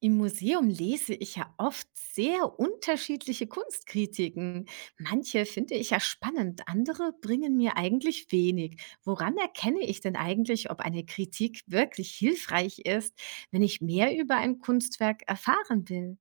Im Museum lese ich ja oft sehr unterschiedliche Kunstkritiken. Manche finde ich ja spannend, andere bringen mir eigentlich wenig. Woran erkenne ich denn eigentlich, ob eine Kritik wirklich hilfreich ist, wenn ich mehr über ein Kunstwerk erfahren will?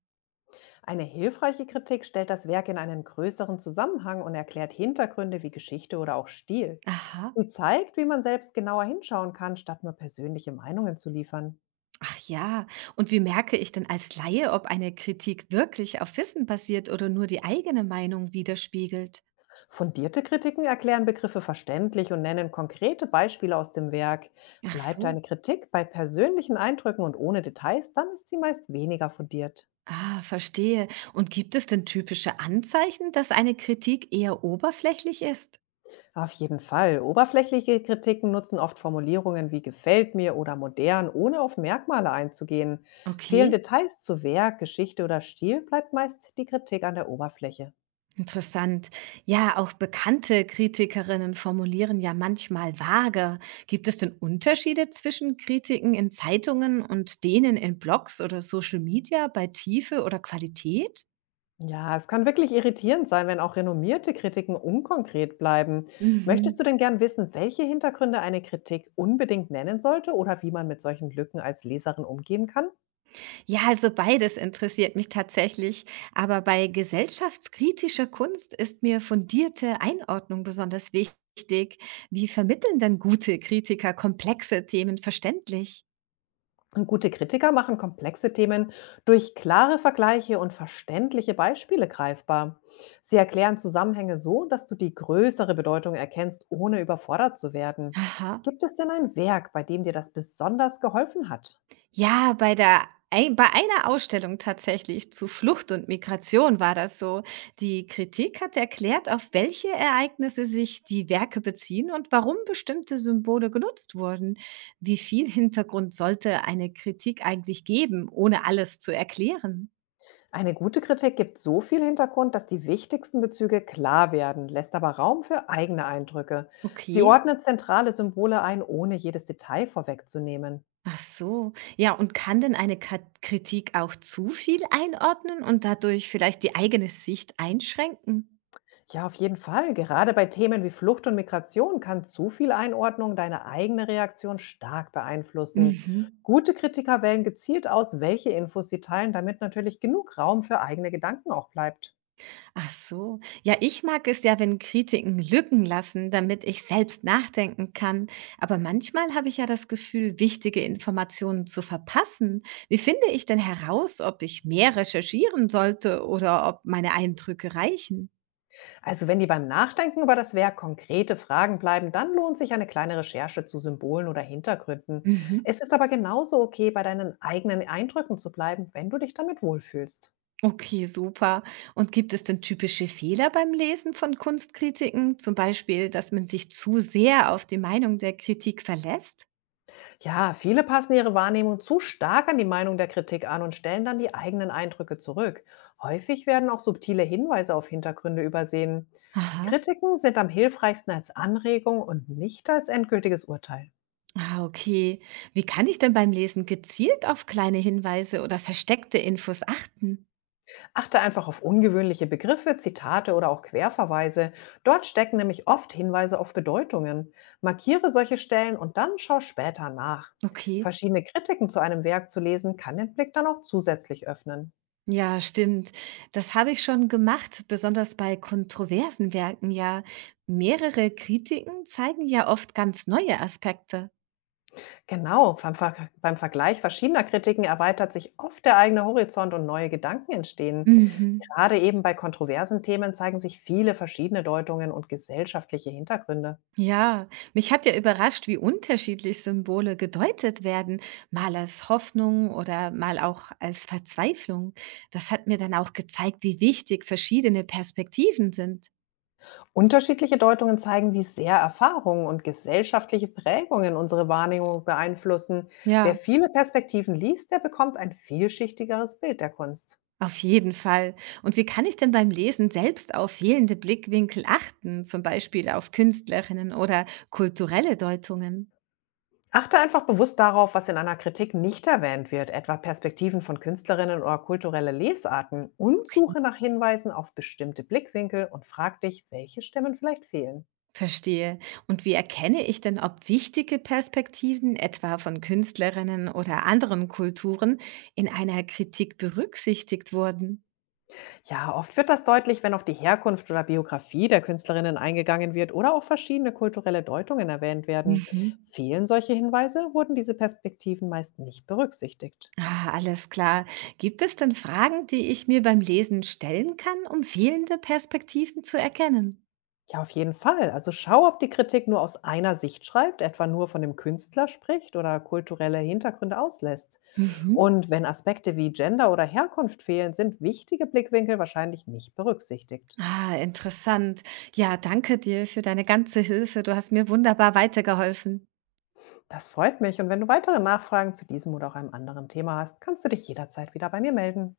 Eine hilfreiche Kritik stellt das Werk in einen größeren Zusammenhang und erklärt Hintergründe wie Geschichte oder auch Stil. Aha. Sie zeigt, wie man selbst genauer hinschauen kann, statt nur persönliche Meinungen zu liefern. Ach ja, und wie merke ich denn als Laie, ob eine Kritik wirklich auf Wissen basiert oder nur die eigene Meinung widerspiegelt? Fundierte Kritiken erklären Begriffe verständlich und nennen konkrete Beispiele aus dem Werk. Ach Bleibt so. eine Kritik bei persönlichen Eindrücken und ohne Details, dann ist sie meist weniger fundiert. Ah, verstehe. Und gibt es denn typische Anzeichen, dass eine Kritik eher oberflächlich ist? Auf jeden Fall. Oberflächliche Kritiken nutzen oft Formulierungen wie gefällt mir oder modern, ohne auf Merkmale einzugehen. Fehlen Okay, Details zu Werk, Geschichte oder Stil, bleibt meist die Kritik an der Oberfläche. interessant. Ja, auch bekannte Kritikerinnen formulieren ja manchmal vage. Gibt es denn Unterschiede zwischen Kritiken in Zeitungen und denen in Blogs oder Social Media bei Tiefe oder Qualität? Ja, es kann wirklich irritierend sein, wenn auch renommierte Kritiken unkonkret bleiben. Möchtest Mhm. du denn gern wissen, welche Hintergründe eine Kritik unbedingt nennen sollte oder wie man mit solchen Lücken als Leserin umgehen kann? Ja, also beides interessiert mich tatsächlich, aber bei gesellschaftskritischer Kunst ist mir fundierte Einordnung besonders wichtig. Wie vermitteln denn gute Kritiker komplexe Themen verständlich? Und gute Kritiker machen komplexe Themen durch klare Vergleiche und verständliche Beispiele greifbar. Sie erklären Zusammenhänge so, dass du die größere Bedeutung erkennst, ohne überfordert zu werden. Aha. Gibt es denn ein Werk, bei dem dir das besonders geholfen hat? Ja, bei der ei bei einer Ausstellung tatsächlich zu Flucht und Migration war das so. Die Kritik hat erklärt, auf welche Ereignisse sich die Werke beziehen und warum bestimmte Symbole genutzt wurden. Wie viel Hintergrund sollte eine Kritik eigentlich geben, ohne alles zu erklären? Eine gute Kritik gibt so viel Hintergrund, dass die wichtigsten Bezüge klar werden, lässt aber Raum für eigene Eindrücke. Sie Okay. ordnet zentrale Symbole ein, ohne jedes Detail vorwegzunehmen. Ach so. Ja, und kann denn eine Kat Kritik auch zu viel einordnen und dadurch vielleicht die eigene Sicht einschränken? Ja, auf jeden Fall. Gerade bei Themen wie Flucht und Migration kann zu viel Einordnung deine eigene Reaktion stark beeinflussen. Mhm. Gute Kritiker wählen gezielt aus, welche Infos sie teilen, damit natürlich genug Raum für eigene Gedanken auch bleibt. Ach so. Ja, ich mag es ja, wenn Kritiken Lücken lassen, damit ich selbst nachdenken kann. Aber manchmal habe ich ja das Gefühl, wichtige Informationen zu verpassen. Wie finde ich denn heraus, ob ich mehr recherchieren sollte oder ob meine Eindrücke reichen? Also wenn dir beim Nachdenken über das Werk konkrete Fragen bleiben, dann lohnt sich eine kleine Recherche zu Symbolen oder Hintergründen. Mhm. Es ist aber genauso okay, bei deinen eigenen Eindrücken zu bleiben, wenn du dich damit wohlfühlst. Okay, super. Und gibt es denn typische Fehler beim Lesen von Kunstkritiken? Zum Beispiel, dass man sich zu sehr auf die Meinung der Kritik verlässt? Ja, viele passen ihre Wahrnehmung zu stark an die Meinung der Kritik an und stellen dann die eigenen Eindrücke zurück. Häufig werden auch subtile Hinweise auf Hintergründe übersehen. Aha. Kritiken sind am hilfreichsten als Anregung und nicht als endgültiges Urteil. Ah, okay. Wie kann ich denn beim Lesen gezielt auf kleine Hinweise oder versteckte Infos achten? Achte einfach auf ungewöhnliche Begriffe, Zitate oder auch Querverweise. Dort stecken nämlich oft Hinweise auf Bedeutungen. Markiere solche Stellen und dann schau später nach. Okay. Verschiedene Kritiken zu einem Werk zu lesen, kann den Blick dann auch zusätzlich öffnen. Ja, stimmt. Das habe ich schon gemacht, besonders bei kontroversen Werken ja. Mehrere Kritiken zeigen ja oft ganz neue Aspekte. Genau, beim Vergleich verschiedener Kritiken erweitert sich oft der eigene Horizont und neue Gedanken entstehen. Mhm. Gerade eben bei kontroversen Themen zeigen sich viele verschiedene Deutungen und gesellschaftliche Hintergründe. Ja, mich hat ja überrascht, wie unterschiedlich Symbole gedeutet werden, mal als Hoffnung oder mal auch als Verzweiflung. Das hat mir dann auch gezeigt, wie wichtig verschiedene Perspektiven sind. Unterschiedliche Deutungen zeigen, wie sehr Erfahrungen und gesellschaftliche Prägungen unsere Wahrnehmung beeinflussen. Wer Ja. viele Perspektiven liest, der bekommt ein vielschichtigeres Bild der Kunst. Auf jeden Fall. Und wie kann ich denn beim Lesen selbst auf fehlende Blickwinkel achten, zum Beispiel auf Künstlerinnen oder kulturelle Deutungen? Achte einfach bewusst darauf, was in einer Kritik nicht erwähnt wird, etwa Perspektiven von Künstlerinnen oder kulturelle Lesarten, und Okay. suche nach Hinweisen auf bestimmte Blickwinkel und frag dich, welche Stimmen vielleicht fehlen. Verstehe. Und wie erkenne ich denn, ob wichtige Perspektiven, etwa von Künstlerinnen oder anderen Kulturen, in einer Kritik berücksichtigt wurden? Ja, oft wird das deutlich, wenn auf die Herkunft oder Biografie der Künstlerinnen eingegangen wird oder auch verschiedene kulturelle Deutungen erwähnt werden. Mhm. Fehlen solche Hinweise, wurden diese Perspektiven meist nicht berücksichtigt. Ah, alles klar. Gibt es denn Fragen, die ich mir beim Lesen stellen kann, um fehlende Perspektiven zu erkennen? Ja, auf jeden Fall. Also schau, ob die Kritik nur aus einer Sicht schreibt, etwa nur von dem Künstler spricht oder kulturelle Hintergründe auslässt. Mhm. Und wenn Aspekte wie Gender oder Herkunft fehlen, sind wichtige Blickwinkel wahrscheinlich nicht berücksichtigt. Ah, interessant. Ja, danke dir für deine ganze Hilfe. Du hast mir wunderbar weitergeholfen. Das freut mich und wenn du weitere Nachfragen zu diesem oder auch einem anderen Thema hast, kannst du dich jederzeit wieder bei mir melden.